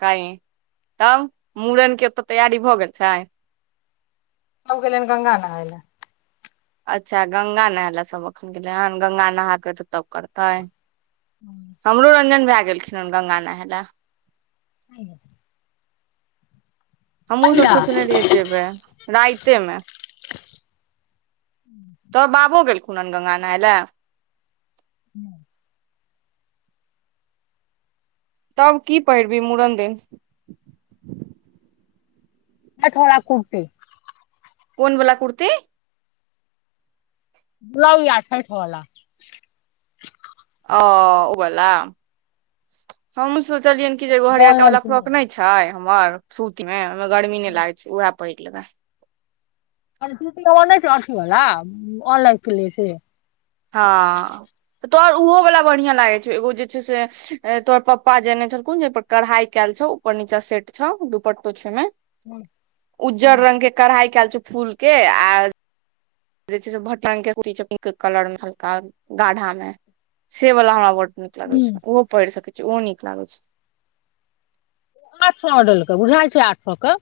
कही तब मूड़नके ओतअ तैयारी भऽ गेल छै सभ गेलनि गंगा नहाय लए अच्छा गंगा नहेय लए सभ एखन गेलै हन गंगा नहा क एतय तब करतै हमरो रंजन भए गेलखिन हन गंगा नहाय ल [unintelligible] हमहूँ सभ कहिया सोचने रहियै जेबै राइतेमे [inaudible] तोहर बाबो गेलखुहन गंगा नहाइले हू तब की पहिरबी मूड़न दिन नइ थोड़ा कुर्ती कोन बला कुर्ती गुलबिना छइठ बला अ उ वला हमहू सोचलियै कि जे एगो हरियरका ऑनलाइन वाला किनने फ्रॉक नइ छै हमर सुती मे ओईमे गरमी नइ लागै छै उएह पहिर लेबै अ ओऑनइ [unintelligible] च अथिी होला अऑनलाइनके लि छै हँ त तोहर उहो वलाा बढ़ियां लागे छौ एगो जे छै से तोहर पपा जे आतने छलखुन जे पर कढ़ाई केल छऊ उपर नीचा सेट छउ दुपट्टो छौ ओहिमे हुँ उज्जर रंग के कढ़ाई केल छउ फूल के आ जे छै से बटंग के कुर्ती छै पिंक कलर मे हल्का गाढ़ा मे से वाला हमरा ब नीक लागै छै ओहो पइढ सकै छी ओहो नीक लागै छै आठ सौ ऑडल के बुझाइ छै आठ सौ क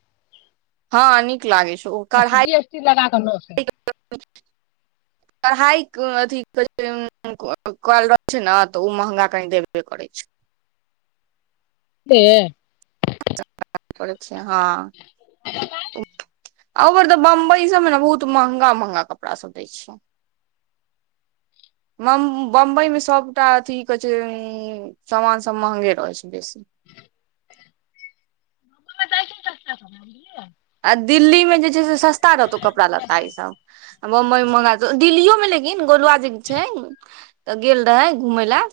हँ नीक लागै छो ओ कढ़ाइ जी एस टी लगा कऽ नौ सौ कढ़ाइ क अथी कयल रहल छै ने तऽ ओ महगा की देबे करै छै [inaudible] से [unintelligible] छै हँ अबेर तऽ बम्बइ सभमे न बहुत महगा महगा कपरा सभ दै छै म्म बम्बई मे सभटा अथी कहै छै म्म सामान सब महंगे रहै छै बेसी [unintelligible] आ दिल्लीमे जे छै से सस्ता रहतौ कपड़ा लत्ता ईसभ बम्बई मे महंग दिल्लियो लेकिन गोलू आ छै छै त गेल तय घुमे लय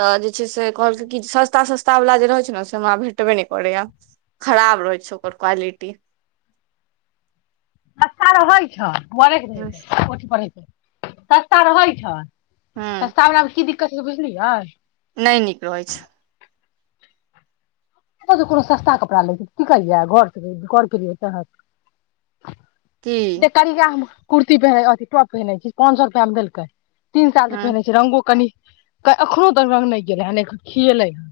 तऽ जे छै से कहलकइ की जे सस्ता सस्ता सस्ता वालला जे रहै छै ने से हमरा भेटबे नहि करैया खराब रहै छै ओकर क्वालिटी सस्ता रहै छ बरे हूँ रहठ पे सस्ता रहै छ सस्तामे की आव कि दिक्कत छै बुझलियै नहि नीकलै छै कोनो सस्ता कपड़ा लै छै तऽ की करियै घरसँ घरकेेलियै तहत की ते करिया हम कुर्ती प अथी टॉप पहिनै छी पाच सए रुपआ मे देलकै तीन साल से हूँ पहिनै छै रंगगो कनि एखनो तक रग नहि गेलै हन खियएलै हन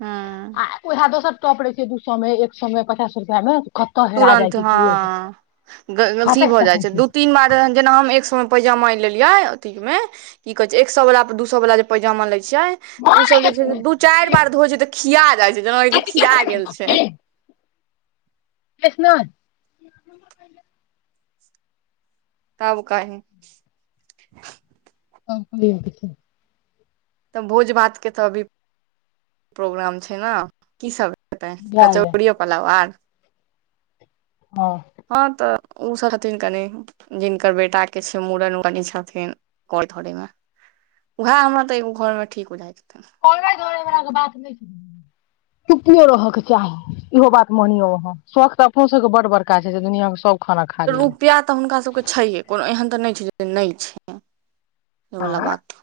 हँ आ उएह दोसर टप रहइ छै दू सए मे एक सए मे पचास रुपआ मे कतऽ हेरा जाइ तुरन्त छै हँ की होइ छै ग गलथी फसैक भऽ जाइत तसैक छै दू तीन बार जेना हम एक सएमे पैजामा एल लेलिय अथी मे की कहे छै एक सए वाल दू सए वाल पैजामा लए छिय ओसभ जे बात छै से नहि दू चारि बार धोइ छै तऽ खिया जाइ छै जेनााक छै खिया गेल छै किस नान तब कही आ छै [unintelligible] तब भोज-भात के त अभी प्रोग्राम छैय न, की सब हेतैय कचौड़ियो पोलाव आर हँ त ओ सब छथिन कनि जिनकर बेटाके छैय मुड़न बाली छथिन करैय-धरैयमे भे। हमरा त एगो घरमे ठीक रहैत करबै-जोरबै बाला के बात नै छैय बहिन गे चुपियो रहैयके चाही इहो बात मानियौ अहाँ, सौख त अपनो सबके बड़-बड़का छैय जे दुनियांमे सब खाना खा लियै रुपैया त हुनका सबके छैय हे कोनो एहन त नहि छैय जे कोनो नै छैय बाला बात।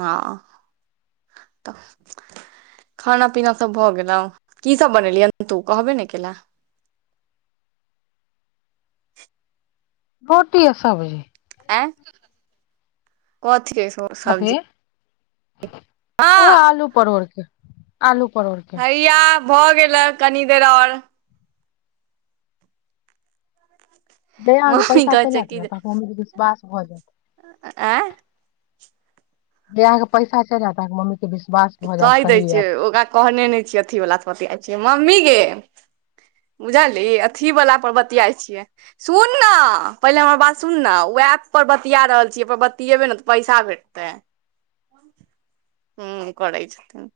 हँ, त खाना पीना सब भ गेलउ, की सब बनेलहिये तु कहबे नै कैलें। रोटी आ सब्जी। आंय कथी के सब्जी? उहे माँ आलु-परोरके, आलु हैया भ गेलैय कनी देर आओर। जहिया अहाँके मम्मी पैसा कहै चलि छै आयत कि नै जे तहिया हमरा विश्वास भ जैत। आँय जहिया अहाँके पैसा चलि आयत अहाँके मम्मी के विश्वास भऽ जायत कहि दैय सही ऐप छियैय, छै ओकरा कहने नै छियैय अथीवला सबके अच्छे मम्मी गे बुझलही अथी वला पर बतियाइ छियैय, सुन ने पहिले हमर बात सुन ने बात सब बतिया रहल छियैय ओहि पर बतियेबैय ने त पैसा भेटतैय। हूँ करैय छथिन,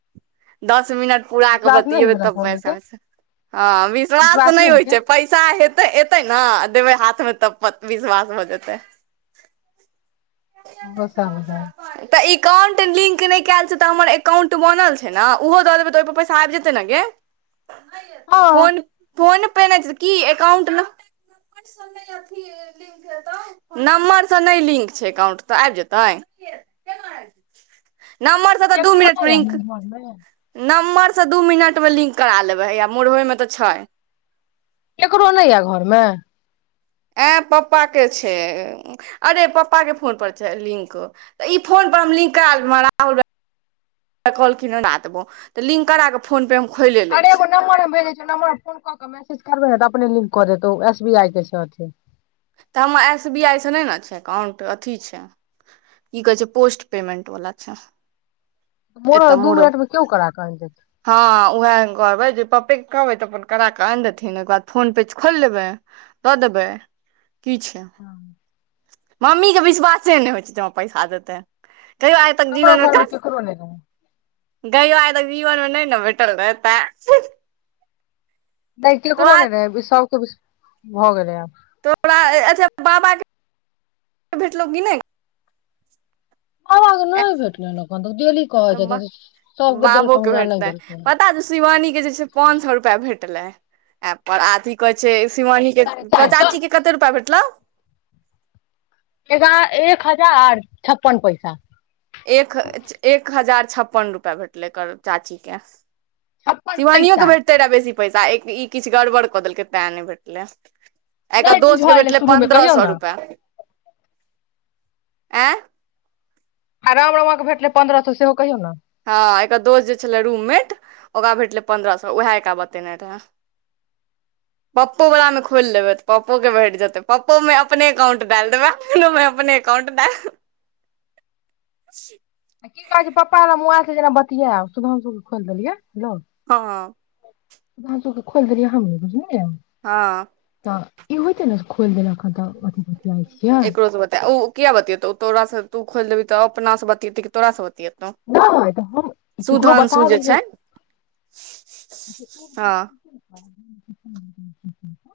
दस मिनट पुरा क विश्वास नहि ने बतियेबैय भेल अहाँके तब मम्मी के ब्यायफरेंड सँ। हँ विश्वास त नहि होइ छैय पैसा हेतै-एतै नै लेबैय हाथमे तब विश्वास भ जेतैए। दोसर बुझाइ एकाउंट लिंक नै कएल छैय त हमर एकाउंट बनल छैय नै ओहो द देबैए तब त पैसा आबि जेतए न गे हँ फोन-पे नै छैय त की एकाउंट नम्बरसँ नै लिंक छैय एकाउंट त आबि जेतैए। नम्बर केकरो नै ये लिंक घरमे नम्बर सँ दू मिनटमे लिंक करा लेबैय हैये मोरबेमे त छैय। केकरो नै ये घरमे? ऐं पप्पा के छैय, अरे पप्पा के फोन पर छैय लिंक, त इ फोन हम लिंक करा लेबय, त लिंक करा क फोन-पे हम खोलि लै अरे छी एगो नम्बर हम भेजैय छियौ नम्बर पर फोन कर त मैसेज करबिही न त अपने लिंक क देतौ एस बि आई के छैय अथी त हमर एस बी आइ सँ नै न छैय एकाउंट अथी छैय की कहैय छैय पोस्ट पेमेंट बाला छैय मोरो एत दू मोड़े मिनट मे केओ पर, करा कऽ आनि देत हँ उहे कहबै जे पप्पेके कहबै त अपन करा क आनि देथिन ओकर बाद फोन-पे खोलि लेबैय, द देबैय की छैय, मम्मीे के विश्वासे नै होइ छैय जे हमरा पैसा देतैय कहियो आइ तक हमरो घर मे केकरो नहि रहै जीबनमे नै ने भेटल रहैय तें नहि केकरो नै रहैय सबके भ गेलैय आब तोरा अच्छा बाबाके भेटलौ की नै? बाबा के नै भेटलनि एखन तक डेली कहैय छथिन जे सबके बाबो देलकौ के हमरा नहि भेटतै देलकौ पता छौ शिवानी के जे छैय पान-सौ रुपैया भेटलै। आ कि कहैय छैय शिवानी के, साढ़े तोरा चारि चाची के सए कत्ते रूपैया भेटलौ? भेटलौ? एगा एक हजार छप्पन पैसा एक एक हजार छप्पन रुपैआ भेटलै एकर चाचीके छप्पन सिवानियो के पैसा भेटतै रहे बेसी पैसा ई किछु गड़बड़ कऽ देलकै तैँ नहि भेटलै एकरा नहि दोस्त बुझऽ के एलै भेटलै शुरूमे पन्द्रह कहियौ सौ ने रुपया एं आ राम रामा के भेटले पन्द्रह सऽ सेहो कहियौ ने हँ एकर दोस्त जे छलै रूममेट ओकरा भेटलै पन्द्रह सौ वेहे एकरा बतेने रहए पप्पो बला में खोलि लेबै तऽ पप्पोक के भेट जेतै पप्पो में अपने अकाउंट डायल देबै अपनो में अपने कंट देय आ की कहै छै पप्पा हमरा मोबाइल से जेना बतियाब सुधांशु के खोलि देलियै बुझलों हं सुधांशु के खोल देने हमहीँ रहिये हँ होइते ने खोलि देलक हन तऽ अथी बतियाइ छियै एकरो स बता उ किया बतेतो तोरा सँ तू खोलि देबहीऽ त अपना सँ बतीयेतै कि तोारा सँ बतियेतोऊ नहि तऽ हम केकरो सुधांशु जे छै हँ अचछा एक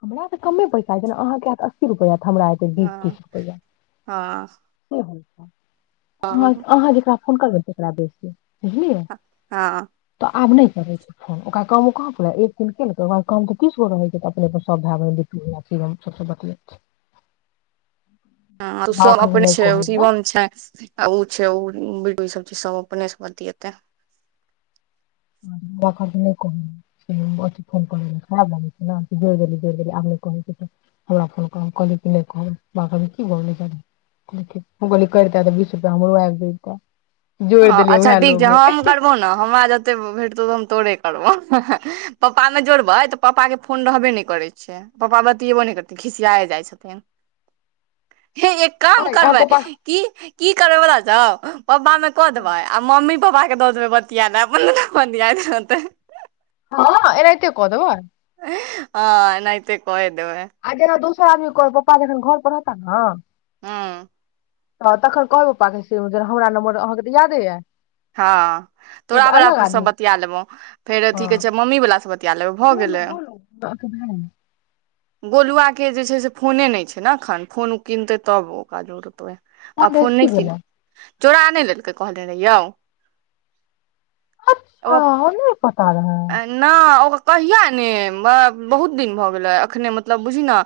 [unintelligible] हमरा तऽ कमे पैसा जमें अहाँके हेत अस्सी रुपैया हमरा एतय बीस हँ तीस रुपैया हँ हँ अहाँ जेकरा फोन करबै तकरा बेसी बुझलियै हँ तऽ आब नहि करै छै फोन ओकरा कहू कहाँ फुराई एक दिन केलकई वा उ काम त तीस गो रहै छै त अपने स सब भाय बहिन द सबसँ बतियाईत छै हं तू बाबा सब कहलखिन अपने नहि छें कहै लए शिवम छें आ उ छे उ बिलकुल सब छै सब अपने सं बतियेतै माँ कहलखिन नै कहिन से अथी फोन करय ले खराब लगैछै ने जोइर देलही त जोइर देलहि आब नै कहै छथिन हमरा फोन करब कहली कि नहि कहबैन माँ कहलखिन की ब गेलय जाय दियो कहली ठीक करिते तऽ बीस रुपया हमरो आबि जैता हँ अच्छा ठीक छै हम करबौ ने हमरा जते भेट तोे हम तोरे करबो पप्पा में जोड़बै तऽ पप्पा के फोन रहबे नहि करै छै पप्पा बड दियबो नई करथीन खिसियाए जाइ छथिन हे एक काम अइ अहाँ करबै के पास की की करबै पता छौ पप्पा में क देबय आ मम्मी पपा के दऽ देबै बतिया ले अपन दुनू बतियाईत रहतेई हँ एनाहिते कऽ देबै हं एनहिते आ जेना दोसर आदमी कॉल पप्पा जखन घर पर रहता ने हँ तऽ तखन कहबै पप्पा के जे हमरा नम्बर अहाँके तऽ यादे अइ हँ तोरा बला से आदमी बतिया लेबहु फेर हँ अथी कहे छै मम्मी वला सँ बतिया लेबय भऽ गेल लै आ [inaudible] गोलुआ के जे छै से फोने नहि छै ने एखन फोन ओ किनतै तब ओकरा जोड़बै ओ कोन रहै से फोन की नहि कीन भेलै चोरा नै लेलकै कहले रहियौ अच्छा ओ न ओ कहिया ने बा बहुत दिन भऽ गेले अखने मतलब बुझी ने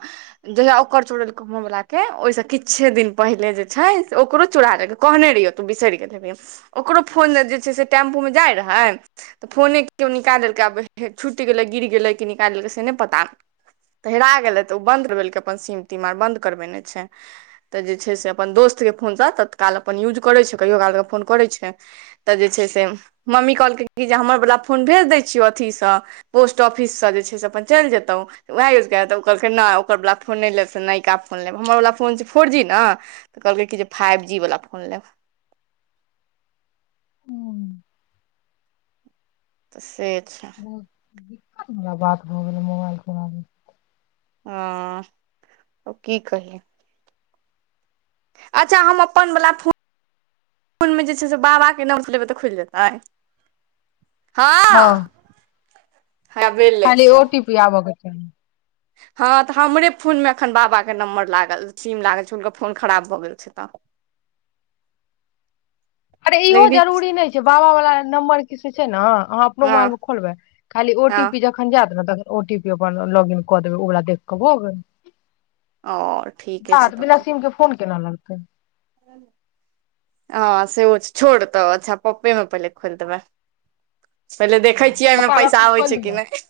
जहिया ओकर चोरलकौ हं बोला के ओहिसँ किछे दिन पहिले जे छै ओकरो चोरा लेलकई कहने रहियौ तू बिसरि गेलहेबी ओकरो फोन जे छै से टेम्पूमें जाइत रहै तऽ फोने केओ निकाइल लेलकै आब छुटि गेलै गिर गेलै कि निकाल लेलकै से नहि पता त हेरा गेलैइ तऽ ओ बन्द करबेलकइ अपन सिम तीम बंन्द करबेने छैइ तऽ जे छैइ से अपन दोस्त जखन से तत्काल अपन यूज करैई छैइ कहियो काल क फोन करै छैइ जे छैइ से मम्मी कि जे हमर बला न भेज द छियौ अथि स पोस्ट ऑफिस स जे छैइ अपन चल जेतौउ वएह यूज कैल तो उ कहलकइ जे नैइ ओकरवला फोन नई लेब से नयका फोन लेब हमर फोन छैइ फोर जी न तो कहलकै कि जे फाईवजीवला फोन फोन लेब हम्म, त से छै बहुत दिक्कत भ जायत भऽ गेलै मोबाइल के बारे हँअ् अब की कहीअइन अच्छा हम अपनवला फोन मनमे जे छैइ से बाबाके नामसँ लेबै तऽ खुलि जेतै हां हँ खाली ओटी पी आबके चाही हँअ् तऽ हमरे फोनमे एखन बाबाके नम्बर लागल सीम लागल छैइ हुनकर फोन खराब भऽ गेल छैइ तऽ [inaudible] अरे इहो लेकिन रिच जरूरी नई छैइ बाबा वला नम्बर कि से छैइ ना अहाँ अपनो मोबाइल हँ में खोलबै खाली ओ हँ टी पी जखन जायत ने तख ओ टी पी अपन लाॅग इन कऽ देबै ओकरा देखक भ गेलैइ आओर ठीके जा त बिना सीम के फोन केना लगतै ह हँअ् सेहो छ छोड़तै अच्छा पप्पेमे पहिले खोल देबै पहिले देखै छिअई आहांमे पप्पा मे पैसा एखन आबै खोलि छैइ कि दियौ नई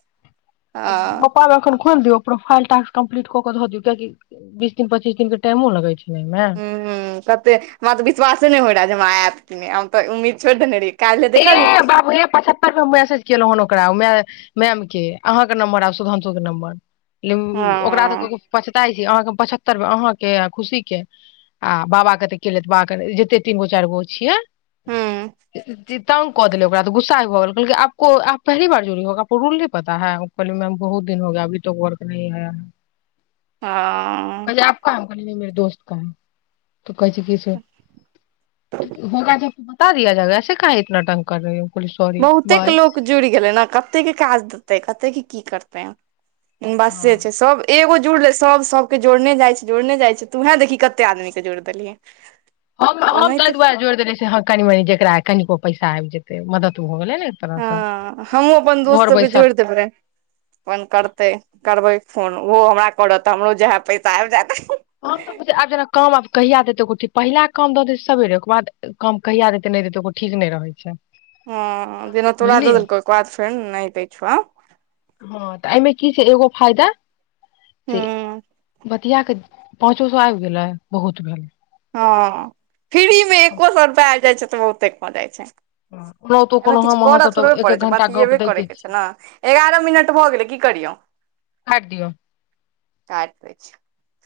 पप्पा में एखन खोल दियौ प्रोफाईल टाक्स कम्प्लीट क क ध दियौ काहे कि बीस दिन पच्चीस दिन के टाइमो लगै छैइ हूंअ् हूंअ् तते हमरा तऽ विश्वासे नहि होय रहा जे हमरा आयत कि नई हम तऽ उम्मीद छोड़ि देने रहिए ए बाबू हे पचहत्तर बेर मैसेज केलहुं हन ओकरा ओमे मैम के आहां के नम्बर आ सुधांशु के नम्बर ल्म् ओकरा हँ तऽ पछताई छी अहाँके हम पचहत्तर बेर अहाँके आ खुशी के आ बाबा केतऽ केलथि बाबा के जते तीन गो चारि गो हूँ छियैइ तंग कऽ देलै ओकराऽ त गुस्सा भऽ गेलै आपको आप पहली बार जूड़ी हो आपको रूल नही पता है बहुत दिन होगा अभी तक वर्क नहीं है हँअ् कह दोस्त कहै त कहै छै किस [unintelligible] कर दिया जाएगा ऐसे काहे इतना तंग कर रही हो कहलियै सॉरी बहुते बाय लोक जुड़ि गेलै न कतेकके काज देतै कतेके की करतै बासे हँ छैइ सब एगो जुड़लई सब सबके जोड़ने जाइ छैइ जोड़ने जाइ छैइ तूहें देखही कते आदमी के जोड़ देलहि हम हम तहि दुआरे जोड़ि देेलिअइ ह कनि मनी जेकरा कनिको पैसा आबि जेतै मदद भ गेलैइ हँअ् हमहुँ अपन दोस्त सबके बैसल जोड़ि देबै र अपन करतै करबै फोन ओहो हमरा करत हमरो जहां पैसा आबि जायत हम तऽ बूझ आब जेना काम आब कहिया देतै ओइके ठीक नई पहिला काम दऽ देै छैइ सबेरे ओकर बाद काम कहिया देतै नई देतै ओ ठीक नई रहैइ छैइ हँ जेना तोरा ददेलकउ आई के बाद फेर नई दैइ छौ हँअ् तऽ अइमे की छैइ एगो फायदा से हँ बतिआ कऽ पाँचो सए आबि गेलैइ बहुत भेलैइ हँअ् फ्री में एको सौ रूपैया आबि जाइ छैइ तऽ बहुते भ जाइ छैइ ओनाहितो अइमे कोनो किछु हम अहाँ करऽ सब तऽ थोड़बे एक पड़ैइ एक छैइ घंटा गप बतियेबे दैते करयके छी छैइ ना एगारह मिनट भऽ गेलै की करियौ काट दिऔ तारत ब [unintelligible]